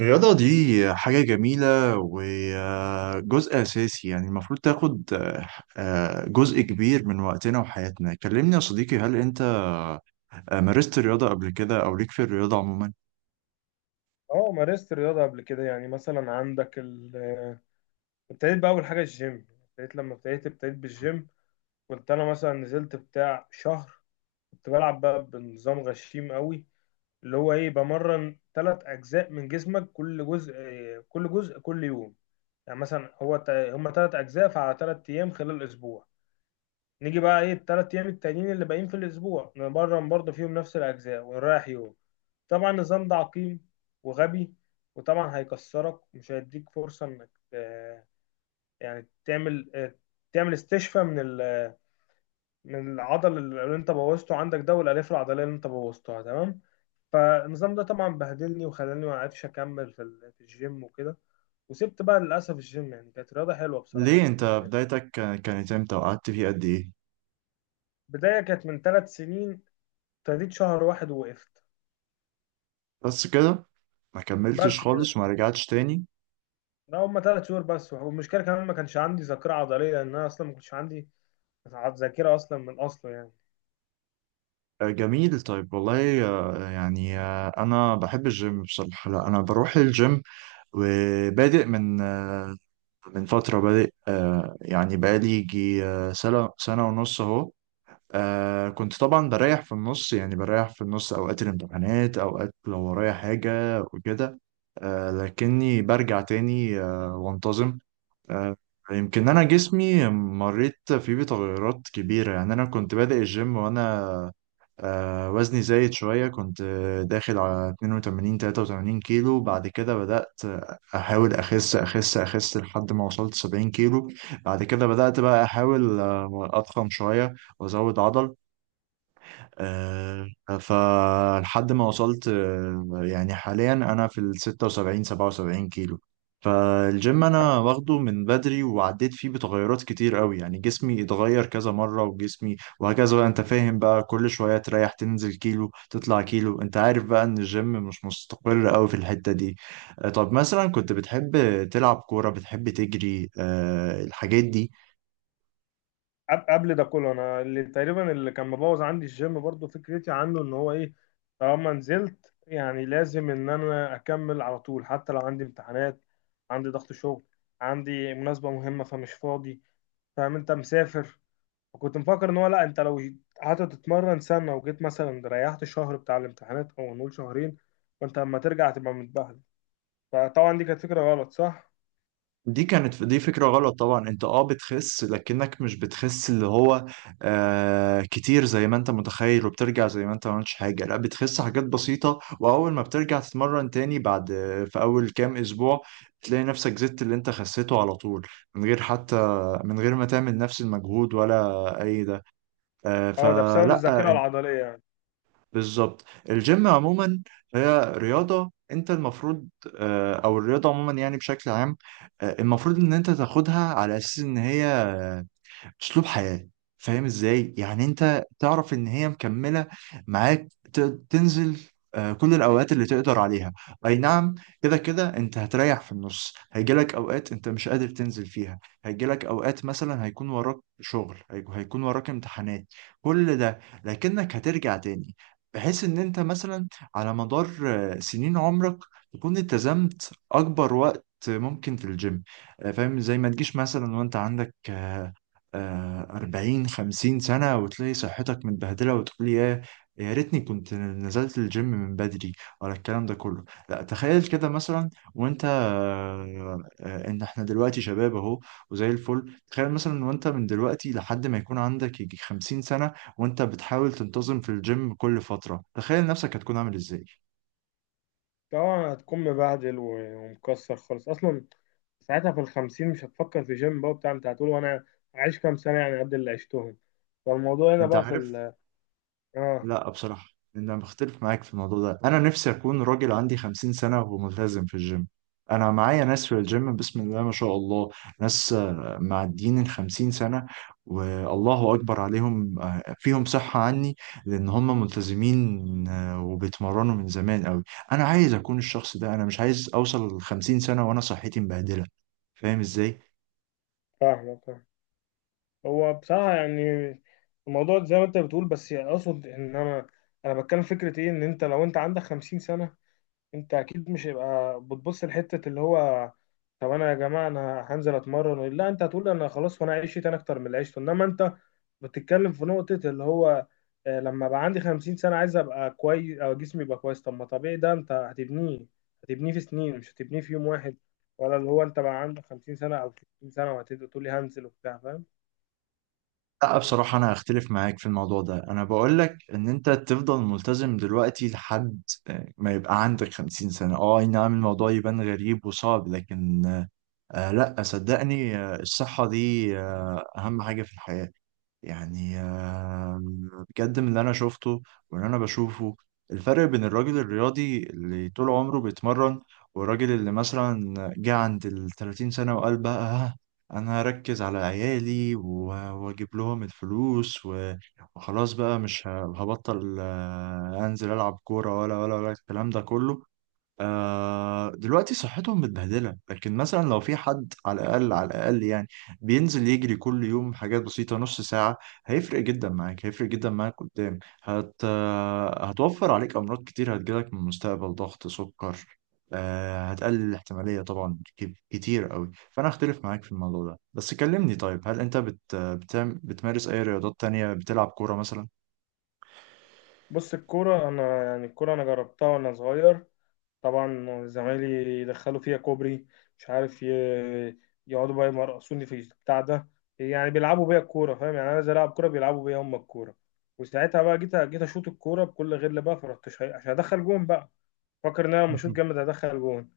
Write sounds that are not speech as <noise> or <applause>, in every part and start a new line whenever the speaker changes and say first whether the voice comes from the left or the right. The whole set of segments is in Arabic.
right: الرياضة دي حاجة جميلة وجزء أساسي، يعني المفروض تاخد جزء كبير من وقتنا وحياتنا. كلمني يا صديقي، هل أنت مارست الرياضة قبل كده، أو ليك في الرياضة عموما؟
left: اه مارست الرياضة قبل كده. يعني مثلا عندك ابتديت بأول حاجة الجيم، ابتديت لما ابتديت ابتديت بالجيم. كنت أنا مثلا نزلت بتاع شهر، كنت بلعب بقى بنظام غشيم قوي اللي هو إيه، بمرن تلات أجزاء من جسمك، كل جزء كل يوم. يعني مثلا هما تلات أجزاء، فعلى تلات أيام خلال أسبوع. نيجي بقى إيه التلات أيام التانيين اللي باقيين في الأسبوع، نمرن برضه فيهم نفس الأجزاء ونريح يوم. طبعا النظام ده عقيم وغبي، وطبعا هيكسرك ومش هيديك فرصة انك يعني تعمل، تعمل استشفاء من العضل اللي انت بوظته عندك ده والالياف العضلية اللي انت بوظتها، تمام؟ فالنظام ده طبعا بهدلني وخلاني ما عرفش اكمل في الجيم وكده. وسبت بقى للأسف الجيم، يعني كانت رياضة حلوة بصراحة
right: ليه أنت
left: بالنسبة لي.
right: بدايتك كانت إمتى وقعدت فيه قد إيه؟
left: بداية كانت من ثلاث سنين، ابتديت شهر واحد ووقفت.
right: بس كده؟ ما كملتش
left: بس كده،
right: خالص وما رجعتش تاني؟
left: ده هما ثلاث شهور بس. والمشكلة كمان ما كانش عندي ذاكرة عضلية، لأن أنا أصلا ما كنتش عندي تعب ذاكرة أصلا من أصله يعني.
right: جميل. طيب والله، أنا بحب الجيم بصراحة. لا أنا بروح الجيم وبادئ من فترة، بادئ يعني بقالي يجي سنة سنة ونص أهو. كنت طبعا بريح في النص، يعني بريح في النص أوقات الامتحانات، أوقات لو ورايا حاجة وكده. لكني برجع تاني وانتظم. آه، يمكن أنا جسمي مريت فيه بتغيرات كبيرة. يعني أنا كنت بادئ الجيم وأنا وزني زايد شوية، كنت داخل على 82 83 كيلو. بعد كده بدأت أحاول أخس أخس أخس لحد ما وصلت 70 كيلو. بعد كده بدأت بقى أحاول أضخم شوية وأزود عضل. آه، فلحد ما وصلت يعني حاليا انا في ال 76 77 كيلو. فالجيم انا واخده من بدري، وعديت فيه بتغيرات كتير قوي. يعني جسمي اتغير كذا مرة، وجسمي وهكذا، بقى انت فاهم بقى، كل شوية تريح، تنزل كيلو، تطلع كيلو. انت عارف بقى ان الجيم مش مستقر قوي في الحتة دي. طب مثلا، كنت بتحب تلعب كورة؟ بتحب تجري الحاجات دي؟
left: قبل ده كله أنا اللي تقريبا اللي كان مبوظ عندي الجيم برضو فكرتي عنه، إن هو إيه، طالما نزلت يعني لازم إن أنا أكمل على طول، حتى لو عندي امتحانات، عندي ضغط شغل، عندي مناسبة مهمة فمش فاضي، فاهم؟ أنت مسافر. وكنت مفكر إن هو لأ، أنت لو قعدت تتمرن سنة وجيت مثلا ريحت شهر بتاع الامتحانات أو نقول شهرين، فأنت لما ترجع تبقى متبهدل. فطبعا دي كانت فكرة غلط، صح؟
right: دي كانت دي فكرة غلط طبعا. انت بتخس، لكنك مش بتخس اللي هو كتير زي ما انت متخيل، وبترجع زي ما انت ما عملتش حاجة. لا، بتخس حاجات بسيطة، واول ما بترجع تتمرن تاني، بعد في اول كام اسبوع تلاقي نفسك زدت اللي انت خسيته على طول. من غير حتى من غير ما تعمل نفس المجهود ولا اي ده. آه
left: اه، ده بسبب
right: فلا
left: الذاكرة العضلية يعني.
right: بالظبط. الجيم عموما هي رياضة انت المفروض، او الرياضة عموما يعني بشكل عام، المفروض ان انت تاخدها على اساس ان هي اسلوب حياة. فاهم ازاي؟ يعني انت تعرف ان هي مكملة معاك. ت- تنزل كل الاوقات اللي تقدر عليها. اي نعم، كده كده انت هتريح في النص، هيجيلك اوقات انت مش قادر تنزل فيها، هيجيلك اوقات مثلا هيكون وراك شغل، هيكون وراك امتحانات، كل ده. لكنك هترجع تاني، بحيث ان انت مثلا على مدار سنين عمرك، تكون التزمت اكبر وقت ممكن في الجيم. فاهم؟ زي ما تجيش مثلا وانت عندك 40 50 سنة، وتلاقي صحتك متبهدلة، وتقول يا ريتني كنت نزلت الجيم من بدري، ولا الكلام ده كله. لا تخيل كده مثلا، وانت ان احنا دلوقتي شباب اهو، وزي الفل. تخيل مثلا وانت من دلوقتي لحد ما يكون عندك يجي 50 سنة وانت بتحاول تنتظم في الجيم كل فترة، تخيل نفسك هتكون عامل ازاي.
left: طبعا هتكون مبهدل ومكسر خالص اصلا. ساعتها في الخمسين مش هتفكر في جيم بقى بتاع، انت هتقول وانا عايش كام سنة يعني، قد اللي عشتهم. فالموضوع هنا
right: انت
left: بقى في
right: عارف؟
left: ال، اه.
right: لا بصراحة، أنا بختلف معاك في الموضوع ده. أنا نفسي أكون راجل عندي 50 سنة وملتزم في الجيم. أنا معايا ناس في الجيم، بسم الله ما شاء الله، ناس معديين الخمسين سنة، والله أكبر عليهم، فيهم صحة عني، لأن هم ملتزمين وبيتمرنوا من زمان أوي. أنا عايز أكون الشخص ده. أنا مش عايز أوصل للخمسين سنة وأنا صحتي مبهدلة. فاهم إزاي؟
left: فاهمك، فاهم. هو بصراحة يعني الموضوع زي ما انت بتقول، بس اقصد ان انا بتكلم فكرة ايه، ان انت لو انت عندك خمسين سنة، انت اكيد مش هيبقى بتبص لحته اللي هو، طب انا يا جماعه انا هنزل اتمرن. لا، انت هتقول انا خلاص وانا عشت انا اكتر من اللي عشته. انما انت بتتكلم في نقطه اللي هو، لما بقى عندي 50 سنه عايز ابقى كويس او جسمي يبقى كويس. طب ما طبيعي ده انت هتبنيه، هتبنيه في سنين، مش هتبنيه في يوم واحد. ولا اللي هو انت بقى عندك 50 سنه او 60 سنه وهتبدا تقول لي هنزل وبتاع، فاهم؟
right: لا بصراحة، أنا هختلف معاك في الموضوع ده. أنا بقول لك إن أنت تفضل ملتزم دلوقتي لحد ما يبقى عندك 50 سنة. أه أي نعم، الموضوع يبان غريب وصعب، لكن لا صدقني، الصحة دي أهم حاجة في الحياة. يعني بجد من اللي انا شفته واللي انا بشوفه، الفرق بين الراجل الرياضي اللي طول عمره بيتمرن، والراجل اللي مثلا جه عند ال 30 سنة وقال بقى: انا هركز على عيالي واجيب لهم الفلوس وخلاص بقى مش هبطل انزل العب كورة، ولا ولا ولا الكلام ده كله". دلوقتي صحتهم متبهدلة، لكن مثلا لو في حد، على الأقل على الأقل يعني، بينزل يجري كل يوم حاجات بسيطة، نص ساعة، هيفرق جدا معاك، هيفرق جدا معاك قدام. هت آه، هتوفر عليك أمراض كتير هتجيلك من المستقبل، ضغط، سكر. هتقلل الاحتمالية طبعا كتير قوي. فأنا أختلف معاك في الموضوع ده. بس كلمني طيب، هل أنت بتمارس أي رياضات تانية؟ بتلعب كورة مثلا؟
left: بص الكوره انا يعني الكوره انا جربتها وانا صغير. طبعا زمايلي يدخلوا فيها كوبري، مش عارف، يقعدوا بقى يمرقصوني في البتاع ده. يعني بيلعبوا بيا الكوره، فاهم؟ يعني انا عايز العب كوره، بيلعبوا بيا هم الكوره. وساعتها بقى جيت اشوط الكوره بكل غل بقى، فرحت عشان ادخل جون بقى. فاكر ان انا لما اشوط جامد هدخل جون.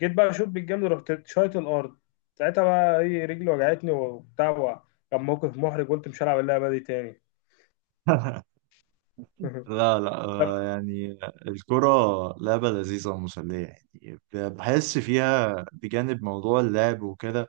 left: جيت بقى اشوط بالجامد، رحت شايط الارض. ساعتها بقى ايه، رجلي وجعتني وبتاع. كان موقف محرج، قلت مش هلعب اللعبه دي تاني.
right: <laughs>
left: <laughs>
right: لا لا،
left: طب
right: يعني الكرة لعبة لذيذة ومسلية. يعني بحس فيها، بجانب موضوع اللعب وكده،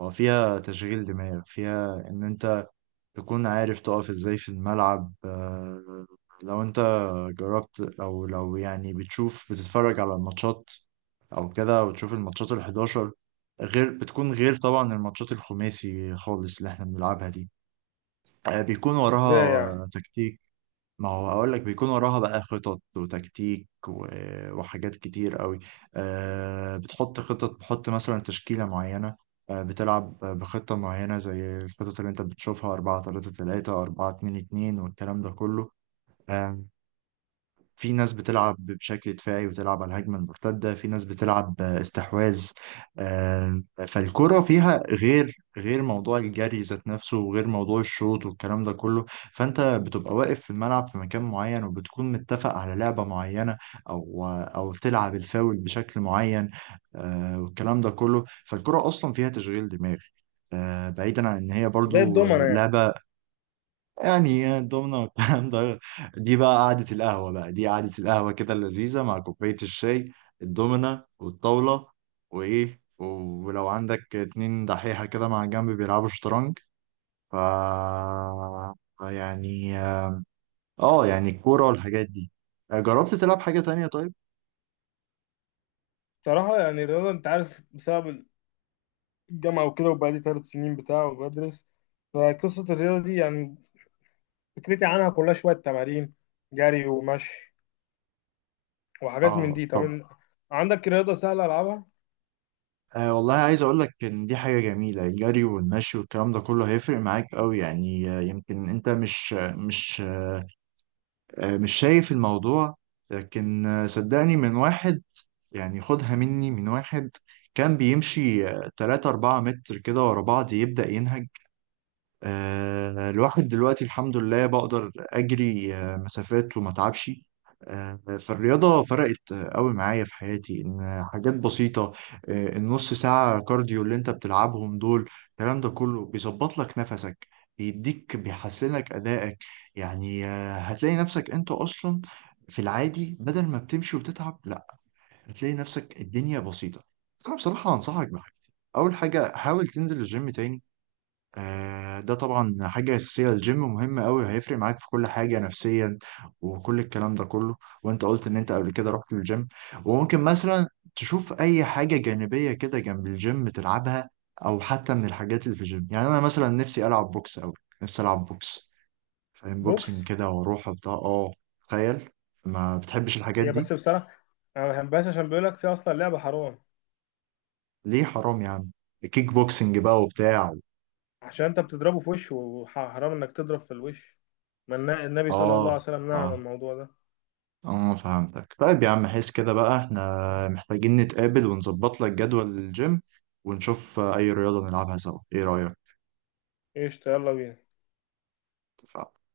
right: هو فيها تشغيل دماغ، فيها إن أنت تكون عارف تقف إزاي في الملعب. لو أنت جربت، أو لو يعني بتشوف، بتتفرج على الماتشات أو كده، وتشوف الماتشات الحداشر، غير طبعا الماتشات الخماسي خالص اللي احنا بنلعبها دي. بيكون
left: ازاي يعني؟
right: وراها تكتيك. ما هو اقول لك، بيكون وراها بقى خطط وتكتيك وحاجات كتير قوي. أه بتحط خطط، بتحط مثلا تشكيلة معينة، أه بتلعب بخطة معينة زي الخطط اللي انت بتشوفها، 4 3 3 4 2 2 والكلام ده كله. آه، في ناس بتلعب بشكل دفاعي وتلعب على الهجمة المرتدة، في ناس بتلعب استحواذ. آه، فالكرة فيها غير موضوع الجري ذات نفسه، وغير موضوع الشوط والكلام ده كله. فأنت بتبقى واقف في الملعب في مكان معين، وبتكون متفق على لعبة معينة، أو تلعب الفاول بشكل معين. والكلام ده كله. فالكرة أصلا فيها تشغيل دماغ، بعيدا عن إن هي
left: زي
right: برضو
left: الدومنه يعني.
right: لعبة. يعني الضمنة والكلام ده، دي قعدة القهوة كده اللذيذة مع كوباية الشاي، الضمنة والطاولة وإيه. ولو عندك اتنين دحيحة كده مع جنب بيلعبوا شطرنج. ف يعني، اه يعني الكورة والحاجات دي. جربت تلعب حاجة تانية طيب؟
left: بصراحه يعني الرياضه انت عارف بسبب الجامعة وكده، وبقالي ثلاث سنين بتاع وبدرس. فقصة الرياضة دي يعني فكرتي عنها كلها شوية تمارين، جري ومشي وحاجات من
right: اه
left: دي. طب
right: طب.
left: عندك رياضة سهلة ألعبها؟
right: والله عايز اقول لك ان دي حاجة جميلة. الجري والمشي والكلام ده كله هيفرق معاك قوي. يعني يمكن انت مش مش شايف الموضوع، لكن صدقني. من واحد يعني، خدها مني، من واحد كان بيمشي 3 4 متر كده ورا بعض يبدأ ينهج. الواحد دلوقتي الحمد لله بقدر أجري مسافات وما أتعبش. فالرياضة فرقت قوي معايا في حياتي. إن حاجات بسيطة، النص ساعة كارديو اللي أنت بتلعبهم دول، الكلام ده كله بيظبط لك نفسك، بيديك، بيحسنك أدائك. يعني هتلاقي نفسك أنت أصلا في العادي، بدل ما بتمشي وتتعب، لا، هتلاقي نفسك الدنيا بسيطة. أنا بصراحة أنصحك بحاجة: أول حاجة حاول تنزل الجيم تاني. ده طبعا حاجة أساسية، الجيم مهم أوي، هيفرق معاك في كل حاجة نفسيا وكل الكلام ده كله. وأنت قلت إن أنت قبل كده رحت الجيم. وممكن مثلا تشوف أي حاجة جانبية كده جنب الجيم تلعبها، أو حتى من الحاجات اللي في الجيم. يعني أنا مثلا نفسي ألعب بوكس أوي، نفسي ألعب بوكس. فاهم؟ بوكسنج
left: بوكس؟
right: كده، وأروح وبتاع. تخيل، ما بتحبش الحاجات
left: هي
right: دي؟
left: بس بصراحة أنا ما بحبهاش عشان بيقول لك في أصلا لعبة حرام،
right: ليه حرام يا عم؟ كيك بوكسنج بقى وبتاع.
left: عشان أنت بتضربه في وشه، وحرام إنك تضرب في الوش. ما النبي صلى الله عليه
right: أه.
left: وسلم نهى عن
right: أه.
left: الموضوع ده.
right: اه فهمتك. طيب يا عم، حس كده بقى احنا محتاجين نتقابل ونظبط لك جدول الجيم، ونشوف اي رياضة نلعبها سوا. ايه رأيك؟
left: قشطة، يلا بينا.
right: اتفقنا.